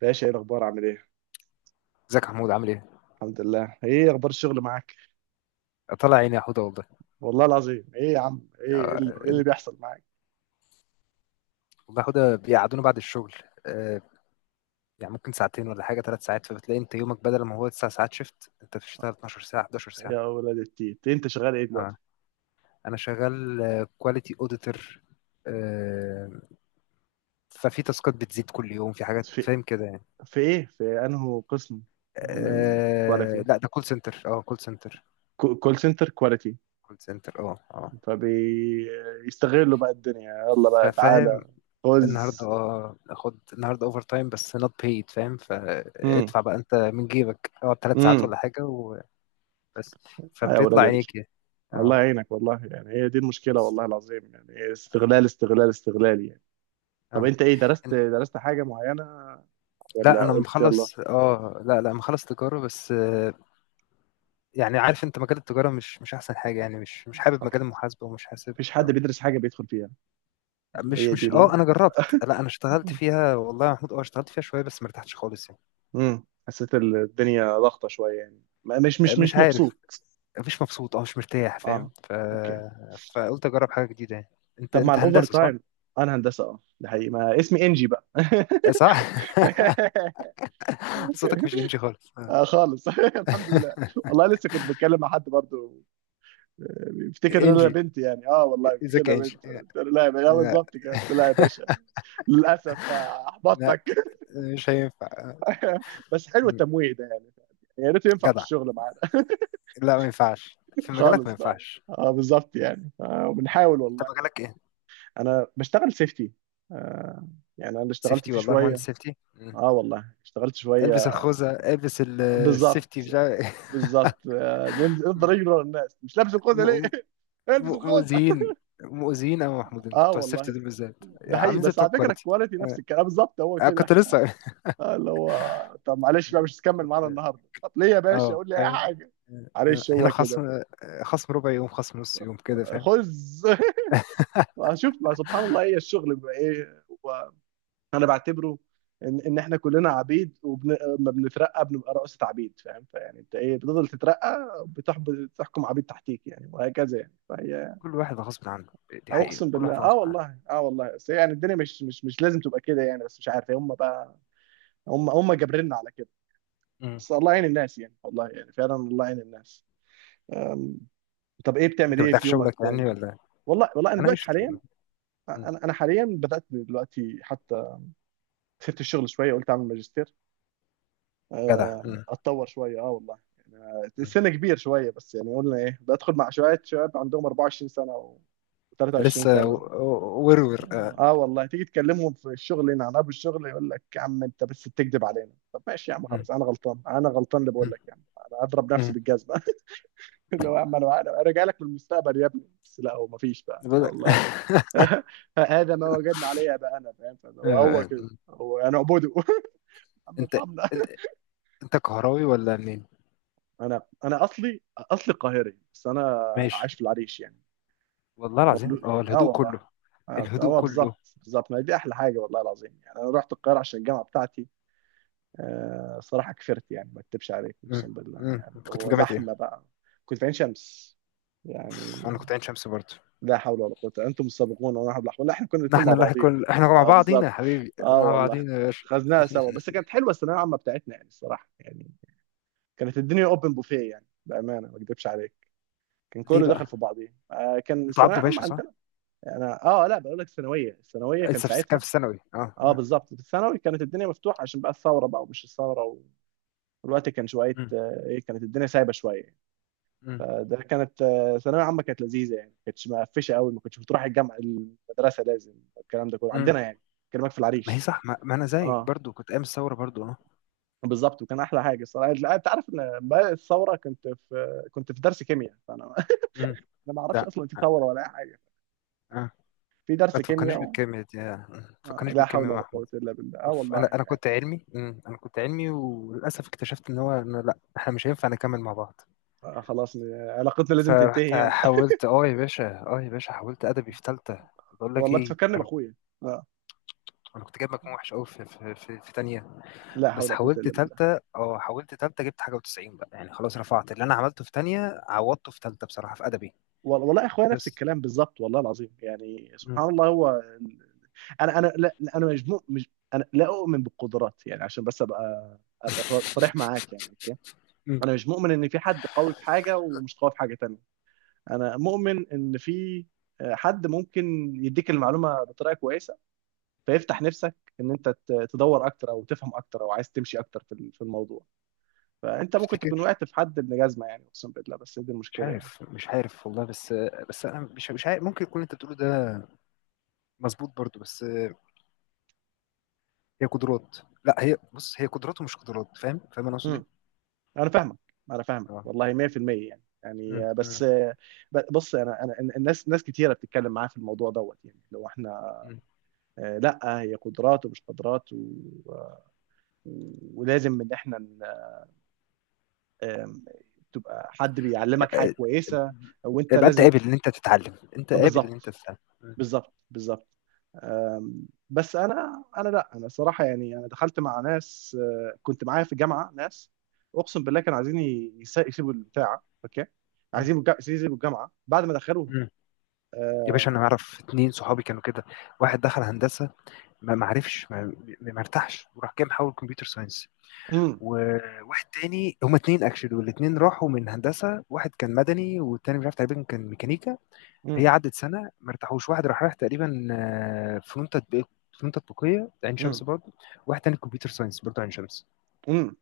باشا، ايه الاخبار، عامل ايه؟ ازيك يا محمود؟ عامل ايه؟ الحمد لله. ايه اخبار الشغل معاك؟ طلع عيني يا حوده والله. والله العظيم، ايه يا عم، ايه، آه، إيه اللي بيحصل معاك؟ والله يا حوده بيقعدونا بعد الشغل. آه، يعني ممكن ساعتين ولا حاجه، 3 ساعات. فبتلاقي انت يومك بدل ما هو 9 ساعات شيفت، انت بتشتغل 12 ساعة ساعه، 11 ساعة يا ساعه. ولاد التيت، انت شغال ايه دلوقتي؟ اه انا شغال كواليتي اوديتور. ففي تاسكات بتزيد كل يوم، في حاجات، في فاهم كده يعني. في ايه، في انه قسم؟ من كواليتي. لا، ده كول سنتر، كول سنتر كواليتي. كول سنتر فبيستغلوا بقى الدنيا. يلا بقى فاهم. تعالى. خذ. النهارده اخد النهارده اوفر تايم بس not paid، فاهم؟ امم فادفع بقى انت من جيبك، اقعد 3 ساعات امم ولا حاجه و بس يا فبيطلع ولاد ال... عينيك يعني. الله اه يعينك والله. يعني هي دي المشكله، بس والله العظيم يعني. إيه، استغلال، استغلال، استغلال يعني. طب اه انت، ايه، درست إن- درست حاجه معينه لا، ولا انا قلت يلا؟ مخلص، اه لا لا مخلص تجاره بس. يعني عارف، انت مجال التجاره مش احسن حاجه يعني، مش حابب صبر. مجال المحاسبه، ومش حاسب. مفيش حد بيدرس حاجة بيدخل فيها؟ مش هي دي مش اه انا ال... جربت، لا انا اشتغلت فيها، والله يا محمود، اشتغلت فيها شويه بس ما ارتحتش خالص يعني. حسيت الدنيا ضغطة شوية يعني، ما- مش مش مش مش عارف، مبسوط. مش مبسوط، مش مرتاح، فاهم؟ اه، اوكي. فقلت اجرب حاجه جديده يعني. طب مع انت الاوفر هندسه صح؟ تايم. انا هندسة اه، ده حقيقي، ما اسمي انجي بقى. آه، صح؟ صوتك مش انجي خالص. آه خالص الحمد لله. والله لسه كنت بتكلم مع حد برضه. آه، بيفتكر ان انا انجي، بنت يعني، اه والله بيفتكر ان ازيك يا انا انجي؟ بنت، قلت له لا يا باشا، آه، آه، بالظبط كده قلت له لا يا باشا. للاسف بقى لا، احبطتك. مش هينفع. بس حلو م- التمويه ده يعني. يا ريت ينفع في جدع، الشغل معانا. لا ما ينفعش في مجالك، ما خالص بقى. ينفعش. اه بالظبط يعني، آه، م. وبنحاول انت والله. مجالك ايه؟ انا بشتغل سيفتي. آه. يعني انا اللي اشتغلت سيفتي؟ فيه والله شويه. مهندس سيفتي. اه والله اشتغلت شويه. البس الخوذة، البس ال-، بالظبط. السيفتي بتاع بالظبط آه، نفضل م- نجري ورا الناس، مش لابس الخوذه ليه؟ م- البس الخوذه. مؤذيين، مؤذيين أوي يا محمود، انتوا اه بتوع السيفتي والله. دول بالذات ده حقيقي، عاملين زي بس بتوع على فكره الكواليتي. الكواليتي نفس الكلام، آه، بالظبط هو أنا كده كنت احنا. لسه آه، اللي هو. طب معلش بقى، مش هتكمل كنت- معانا اه النهارده؟ طب ليه يا باشا؟ آه، قول لي اي حاجه. آه، معلش هنا هو كده خصم. بقى. آه، خصم ربع يوم، خصم نص يوم كده، فاهم؟ خذ. واشوف، ما سبحان الله، هي الشغل بقى ايه؟ انا بعتبره ان احنا كلنا عبيد، وما بنترقى بنبقى رؤسة عبيد فاهم، فيعني انت ايه، بتفضل تترقى، بتحب بتحكم عبيد تحتيك يعني، وهكذا يعني، فهي. كل واحد غصب عنه، دي حقيقة، اقسم كل بالله، واحد اه غصب عنه. والله، اه والله. بس يعني الدنيا مش لازم تبقى كده يعني، بس مش عارف هم بقى. هم جابريننا على كده. م. بس الله يعين الناس يعني، والله يعني فعلا الله يعين الناس. أم، طب ايه، بتعمل انت ايه مرتاح في في يومك شغلك يعني تاني؟ ولا؟ والله والله انا انا دلوقتي قشطة حاليا، والله. انا حاليا بدات دلوقتي حتى، سبت الشغل شويه، قلت اعمل ماجستير. جدع. مم. اتطور شويه اه والله، يعني مم. السن كبير شويه، بس يعني قلنا ايه، بدخل مع شويه شباب عندهم 24 سنه و لسه 23 سنه. ورور. آه. اه والله تيجي تكلمهم في الشغل هنا عن ابو الشغل، يقول لك يا عم انت بس بتكذب علينا. طب ماشي يا عم مم. خلاص، انا غلطان، انا غلطان اللي بقول مم. لك يعني. انا اضرب نفسي مم. بالجزمه. اللي هو، يا عم انا راجع لك من المستقبل يا ابني، بس لا هو مفيش بقى، بقول لا لك والله. هذا ما وجدنا عليه بقى انا فاهم، فاللي هو آه. كده، هو انا اعبده. عم انت ارحمنا. انت انت كهراوي ولا منين؟ انا اصلي قاهري، بس انا ماشي. عايش في العريش يعني، والله العظيم، مولود اه، يعني اه الهدوء والله. كله، اه الهدوء آه، كله. بالظبط بالظبط، ما هي دي احلى حاجه والله العظيم. يعني انا رحت القاهره عشان الجامعه بتاعتي. آه صراحه كفرت يعني، ما اكتبش عليك مم. اقسم بالله، مم. يعني انت كنت في هو جامعة زحمه ايه؟ بقى. كنت في عين شمس يعني. اوف، انا كنت عين شمس برضه. لا حول ولا قوه، انتم السابقون وانا حول ولا قوه. لا، احنا كنا الاثنين نحن مع اللي بعضينا كل يعني، احنا مع اه بعضينا يا بالظبط. حبيبي، اه مع والله بعضينا يا باشا. خذناها سوا، بس كانت حلوه الثانويه العامه بتاعتنا يعني، الصراحه يعني. كانت الدنيا اوبن بوفيه يعني، بامانه ما اكدبش عليك. كان ليه كله بقى؟ دخل في بعضيه آه، كان انتوا الثانويه عبدو عامه باشا صح؟ عندنا. يعني اه لا، بقول لك الثانويه، كان لسه في، كان ساعتها. في الثانوي، اه اه اه. بالظبط، في الثانوي كانت الدنيا مفتوحه عشان بقى الثوره بقى، ومش الثوره. والوقت كان شويه، مم. آه ايه، كانت الدنيا سايبه شويه. مم. فده كانت، آه، ثانويه عامه كانت لذيذه يعني، ما كانتش مقفشه قوي. ما كنتش بتروح الجامعه، المدرسه لازم. الكلام ده كله مم. عندنا يعني، كلامك في ما هي العريش. صح. ما انا زيك اه برضو، كنت ايام الثوره برضو. اه. بالظبط، وكان احلى حاجه الصراحه. لا، انت عارف ان بقى الثوره، كنت في درس كيمياء فانا مم. انا ما اعرفش ده اصلا في ثوره ولا اي حاجه. اه، في ما درس تفكرنيش كيمياء. بالكيمياء دي. آه. ما آه، تفكرنيش لا حول بالكيمياء يا ولا احمد. قوة إلا بالله، اه اوف، والله. انا كنت علمي. مم. انا كنت علمي، وللاسف اكتشفت ان هو إنه لا، احنا مش هينفع نكمل مع بعض. آه خلاص، علاقتنا لازم فرحت تنتهي هنا. حاولت، اه يا باشا، اه يا باشا، حاولت ادبي في ثالثه. بقول لك والله ايه، بتفكرني بأخويا. آه، انا كنت جايب مجموع وحش قوي في في تانية. لا حول بس ولا قوة حاولت إلا بالله. ثالثه، حاولت ثالثه، جبت حاجه و90 بقى يعني. خلاص، رفعت اللي انا عملته في تانية، عوضته في ثالثه بصراحه في ادبي. والله أخويا نفس بس. الكلام بالظبط، والله العظيم يعني، مم. سبحان الله. أنا لا لا، أنا مجموع مش أنا، لا أؤمن بالقدرات يعني عشان بس أبقى صريح معاك يعني، أوكي. مم. أنا مش مؤمن إن في حد قوي في حاجة ومش قوي في حاجة تانية. أنا مؤمن إن في آه، حد ممكن يديك المعلومة بطريقة كويسة، فيفتح نفسك ان انت تدور اكتر، او تفهم اكتر، او عايز تمشي اكتر في الموضوع. فانت ممكن تكون وقعت في حد ابن جزمه يعني اقسم بالله، بس دي مش المشكله يعني. عارف، مش عارف والله. بس، بس انا مش عارف، ممكن يكون انت بتقوله ده مظبوط برضو. بس هي قدرات، لا هي، بص، هي قدرات ومش قدرات، فاهم؟ فاهم انا قصدي. امم انا فاهمك، انا فاهمك اه. والله 100%. يعني مم، يعني بس، مم، بص، انا الناس، ناس كتيره بتتكلم معايا في الموضوع دوت يعني، لو احنا مم. آه، لا هي قدرات ومش قدرات، و آه، ولازم ان احنا آم، تبقى حد بيعلمك حاجه آه، كويسه وانت يبقى انت لازم. قابل ان انت تتعلم، انت آه، قابل ان انت بالظبط. تتعلم. مم، بالظبط بالظبط. بس انا لا، انا صراحه يعني انا دخلت مع ناس، آه، كنت معايا في الجامعه ناس اقسم بالله، كانوا عايزين يسيبوا البتاع اوكي، مم، عايزين يسيبوا الجامعه بعد ما دخلوها. مم. يا باشا، آه، انا اعرف اتنين صحابي كانوا كده. واحد دخل هندسه، ما ما عرفش، ما ارتاحش، وراح جاي محول كمبيوتر ساينس. امم وواحد تاني، هما اتنين اكشلي، والاتنين راحوا من هندسه. واحد كان مدني، والتاني مش عارف، تقريبا كان ميكانيكا. هي امم عدت سنه ما ارتاحوش. واحد راح رايح تقريبا آه، فنون تطبيق، فنون تطبيقيه عين امم شمس برضه. واحد تاني كمبيوتر ساينس برضه عين شمس. امم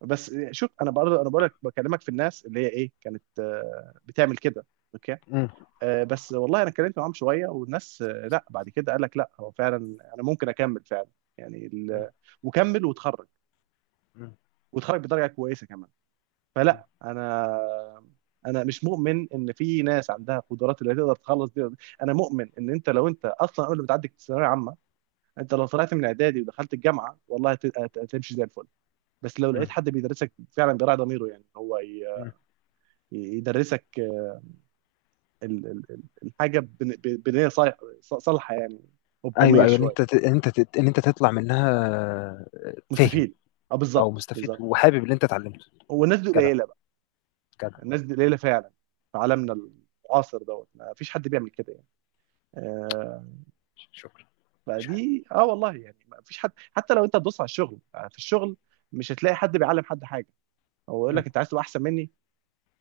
بس شوف، انا بقرا، انا بقول لك بكلمك في الناس اللي هي ايه، كانت آه، بتعمل كده اوكي. مم. آه، بس والله انا اتكلمت معاهم شويه والناس، آه، لا بعد كده قال لك لا هو فعلا انا ممكن اكمل فعلا. يعني مم. وكمل وتخرج، مم. وتخرج بدرجه كويسه كمان. مم. فلا، انا، انا مش مؤمن ان في ناس عندها قدرات اللي تقدر تخلص دي. انا مؤمن ان انت، لو انت اصلا قبل ما تعدي الثانويه العامه، انت لو طلعت من اعدادي ودخلت الجامعه والله هتمشي زي الفل. بس لو لقيت مم. حد بيدرسك فعلا، بيراعي ضميره يعني، هو مم. يدرسك الحاجه بنيه صالحه يعني، ايوه وبضمير ايوه، شويه. ان انت تطلع منها. آه، فاهم. مستفيد، اه او بالظبط مستفيد، بالظبط. وحابب اللي انت اتعلمته. والناس دي جدع، قليله بقى، جدع. الناس دي قليله مم. فعلا. في مم. عالمنا المعاصر دوت، ما فيش حد بيعمل كده. آه، شكرا. مفيش حاجه. فدي اه والله يعني، ما فيش حد حتى لو انت تدوس على الشغل، آه، في الشغل مش هتلاقي حد بيعلم حد حاجه. هو يقول مم. لك انت عايز تبقى احسن مني؟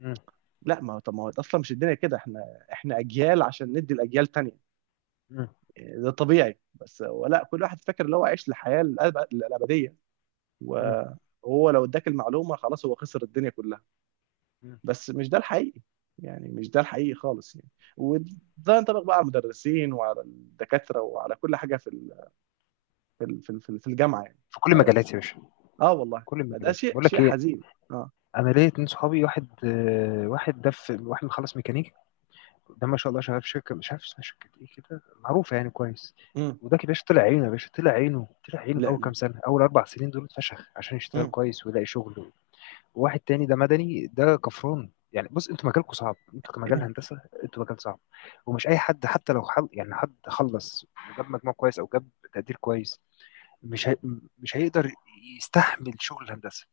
مم. لا، ما هو طب ما هو اصلا مش الدنيا كده. احنا، احنا اجيال عشان ندي الاجيال تانية. مم. آه، ده طبيعي، بس هو لا، كل واحد فاكر ان هو عايش الحياه الابديه، مم. وهو لو اداك المعلومه خلاص هو خسر الدنيا كلها. مم. بس مش ده الحقيقي، يعني مش ده الحقيقي خالص يعني. وده ينطبق بقى على المدرسين وعلى الدكاتره وعلى كل حاجه في في ال- في ال- في الجامعه يعني. في كل المجالات يا باشا، اه في والله، كل فده المجالات. شيء بقول شيء لك ايه، حزين. اه، انا ليا اتنين صحابي. واحد ده، في واحد مخلص ميكانيكا. ده ما شاء الله شغال في شركه مش عارف اسمها، شركه ايه كده معروفه يعني كويس. امم وده كده باشا طلع عينه، يا باشا طلع عينه، طلع عينه في لا اول كام لا، سنه، اول 4 سنين دول اتفشخ عشان يشتغل امم كويس ويلاقي شغل. وواحد تاني ده مدني، ده كفران يعني. بص، انتوا مجالكم صعب، انتوا كمجال هندسه، انتوا مجال صعب. ومش اي حد، حتى لو حل يعني حد خلص وجاب مجموع كويس، او جاب تقدير كويس، مش هي... مش هيقدر يستحمل شغل الهندسه.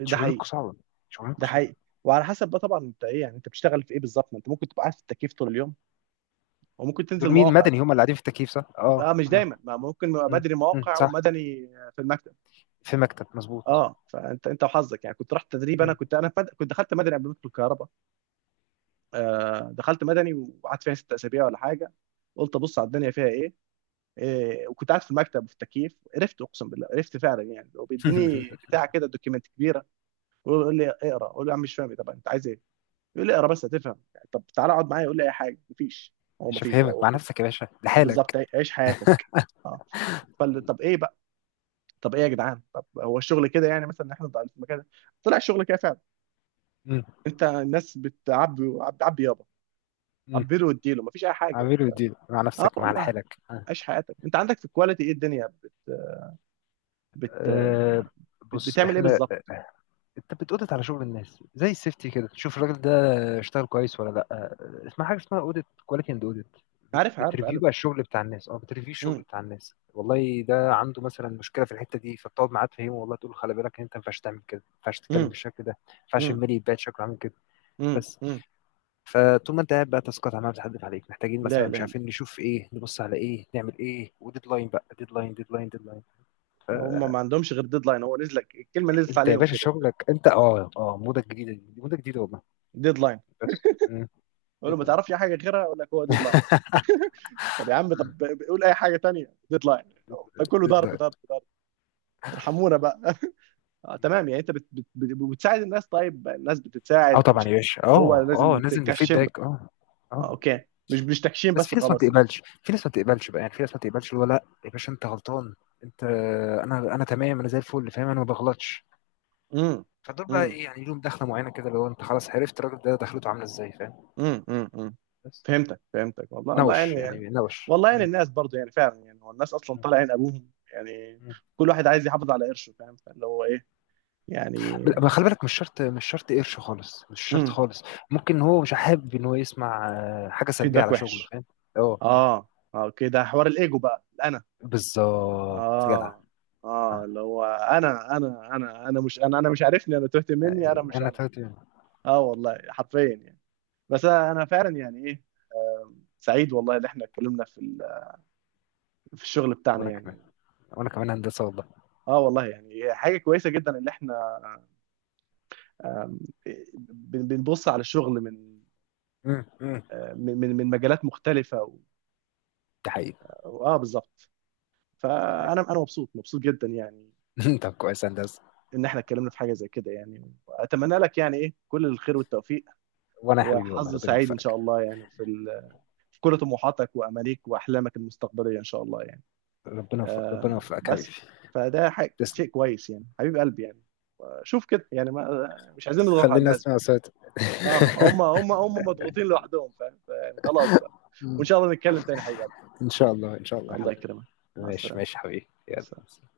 انتوا شغلانتكم حقيقي، صعبه، شغلانتكم ده صعبه. حقيقي. وعلى حسب بقى طبعا، انت ايه يعني، انت بتشتغل في ايه بالظبط؟ ما انت ممكن تبقى قاعد في التكييف طول اليوم، وممكن تنزل دول مين؟ مواقع مدني؟ بقى. هم اللي قاعدين في التكييف صح؟ اه اه مش اه. دايما، ما ممكن يبقى مم. بدري مم. مواقع صح. ومدني، في المكتب. في مكتب، مظبوط. اه، فانت انت وحظك يعني، كنت رحت تدريب. انا مم. كنت انا في مد... كنت دخلت مدني قبل ما ادخل الكهرباء. آه دخلت مدني وقعدت فيها ست اسابيع ولا حاجه، قلت ابص على الدنيا فيها ايه، وكنت قاعد في المكتب وفي التكييف عرفت اقسم بالله، عرفت فعلا يعني. وبيديني بتاع كده دوكيمنت كبير، يقول لي اقرا، اقول له يا عم مش فاهم إيه، طب انت عايز ايه؟ يقول لي اقرا بس هتفهم. طب تعالى اقعد معايا، يقول لي اي حاجه مفيش. هو مش مفيش بقى، هفهمك، هو مع كده. نفسك يا باشا اه بالظبط، لحالك. عيش حياتك. اه، فال، طب ايه بقى، طب ايه يا جدعان، طب هو الشغل كده يعني، مثلا إن احنا ضايعين في المكان ده؟ طلع الشغل كده فعلا. مم. انت الناس بتعبي، عبي يابا، مم. عبيله واديله، مفيش اي حاجه عامله انت. دي مع اه نفسك، مع والله، لحالك. عيش حياتك. انت عندك في الكواليتي ايه الدنيا، بت... أه. بص، بتعمل ايه احنا، بالظبط؟ انت بتقودت على شغل الناس زي السيفتي كده، تشوف الراجل ده اشتغل كويس ولا لا. أه، اسمها حاجه اسمها اوديت، كواليتي اند اوديت. عارف، عارف، بتريفيو عارف. بقى الشغل بتاع الناس، بتريفيو الشغل امم بتاع الناس، والله ده عنده مثلا مشكله في الحته دي، فبتقعد معاه تفهمه، والله تقول له خلي بالك، انت ما ينفعش تعمل كده، ما ينفعش تتكلم امم بالشكل ده، ما ينفعش الميل يتباعد شكله عامل كده. امم بس. امم فطول ما انت قاعد بقى، تاسكات عماله بتحدف عليك، محتاجين لا، مثلا، مش لا، عارفين نشوف ايه، نبص على ايه، نعمل ايه، وديدلاين بقى، ديدلاين. هم ما عندهمش غير ديدلاين. هو نزل لك الكلمه، نزلت انت يا عليهم باشا كده. شغلك انت، موضه جديده، دي موضه جديده والله. ديدلاين، بس. مم. اقول له ما ديدلاين. تعرفش أي حاجه غيرها، يقول لك هو ديدلاين. طب يا عم، مم. طب قول اي حاجه تانية، ديدلاين. ده كله ضرب، ديدلاين. ضرب، ضرب. ارحمونا بقى. آه تمام يعني، انت بت بت بت بتساعد الناس، طيب الناس اه بتتساعد طبعا مش؟ يا باشا، هو لازم لازم تكشم الفيدباك. له. اه. آه اه. اوكي. آه. مش تكشيم بس بس في ناس ما وخلاص يعني. بتقبلش، بقى يعني، في ناس ما بتقبلش، اللي هو لا يا باشا انت غلطان، انت انا تمام، انا زي الفل فاهم، انا ما بغلطش. امم فدول بقى امم ايه يعني، لهم دخله معينه كده، اللي هو انت خلاص عرفت الراجل ده دخلته عامله ازاي، فاهم؟ أمم. بس. فهمتك، فهمتك والله. الله نوش يعني يعني، نوش. والله يعني مم. الناس برضو يعني فعلا يعني، هو الناس اصلا مم. طالع عين ابوهم يعني. مم. كل واحد عايز يحافظ على قرشه فاهم، فاللي هو ايه يعني. خلي بالك، مش شرط قرش خالص، مش شرط امم خالص. ممكن هو مش حابب ان هو يسمع آه، حاجه سلبيه فيدباك على شغله، وحش. فاهم؟ اه آه. اه اه، كده حوار الايجو بقى، الانا. بالظبط، جدع. اه اه، آه. اللي هو انا انا مش انا انا مش عارفني، انا تهت مني، انا مش انا انا. تلاتة. اه والله حرفيا يعني. بس انا فعلا يعني ايه، سعيد والله اللي احنا اتكلمنا في في الشغل بتاعنا وانا كمان، يعني. وانا كمان هندسه والله. اه والله يعني حاجه كويسه جدا اللي احنا، آم، بنبص على الشغل من امم. آه، من مجالات مختلفه و- ده حقيقي، اه بالظبط، ده فانا حقيقي. انا مبسوط مبسوط جدا يعني، انت كويس يا هندسه. ان احنا اتكلمنا في حاجه زي كده يعني. واتمنى لك يعني ايه، كل الخير والتوفيق، وانا يا حبيبي والله، وحظ ربنا سعيد ان شاء يوفقك، الله يعني، في في كل طموحاتك وامانيك واحلامك المستقبليه ان شاء الله يعني. ربنا يوفقك، ربنا آه يوفقك حبيبي. بس، فده حاجة، تسلم. شيء كويس يعني، حبيب قلبي يعني. شوف كده يعني، ما مش عايزين نضغط على خليني الناس اسمع بقى. صوتك. اه، هم مضغوطين لوحدهم فاهم، فيعني خلاص بقى. وان مم. شاء الله نتكلم تاني يا حبيب قلبي. ان شاء الله، ان شاء الله يا الله حبيبي. يكرمك. مع ماشي السلامه. ماشي يا حبيبي، مع السلامه. يلا.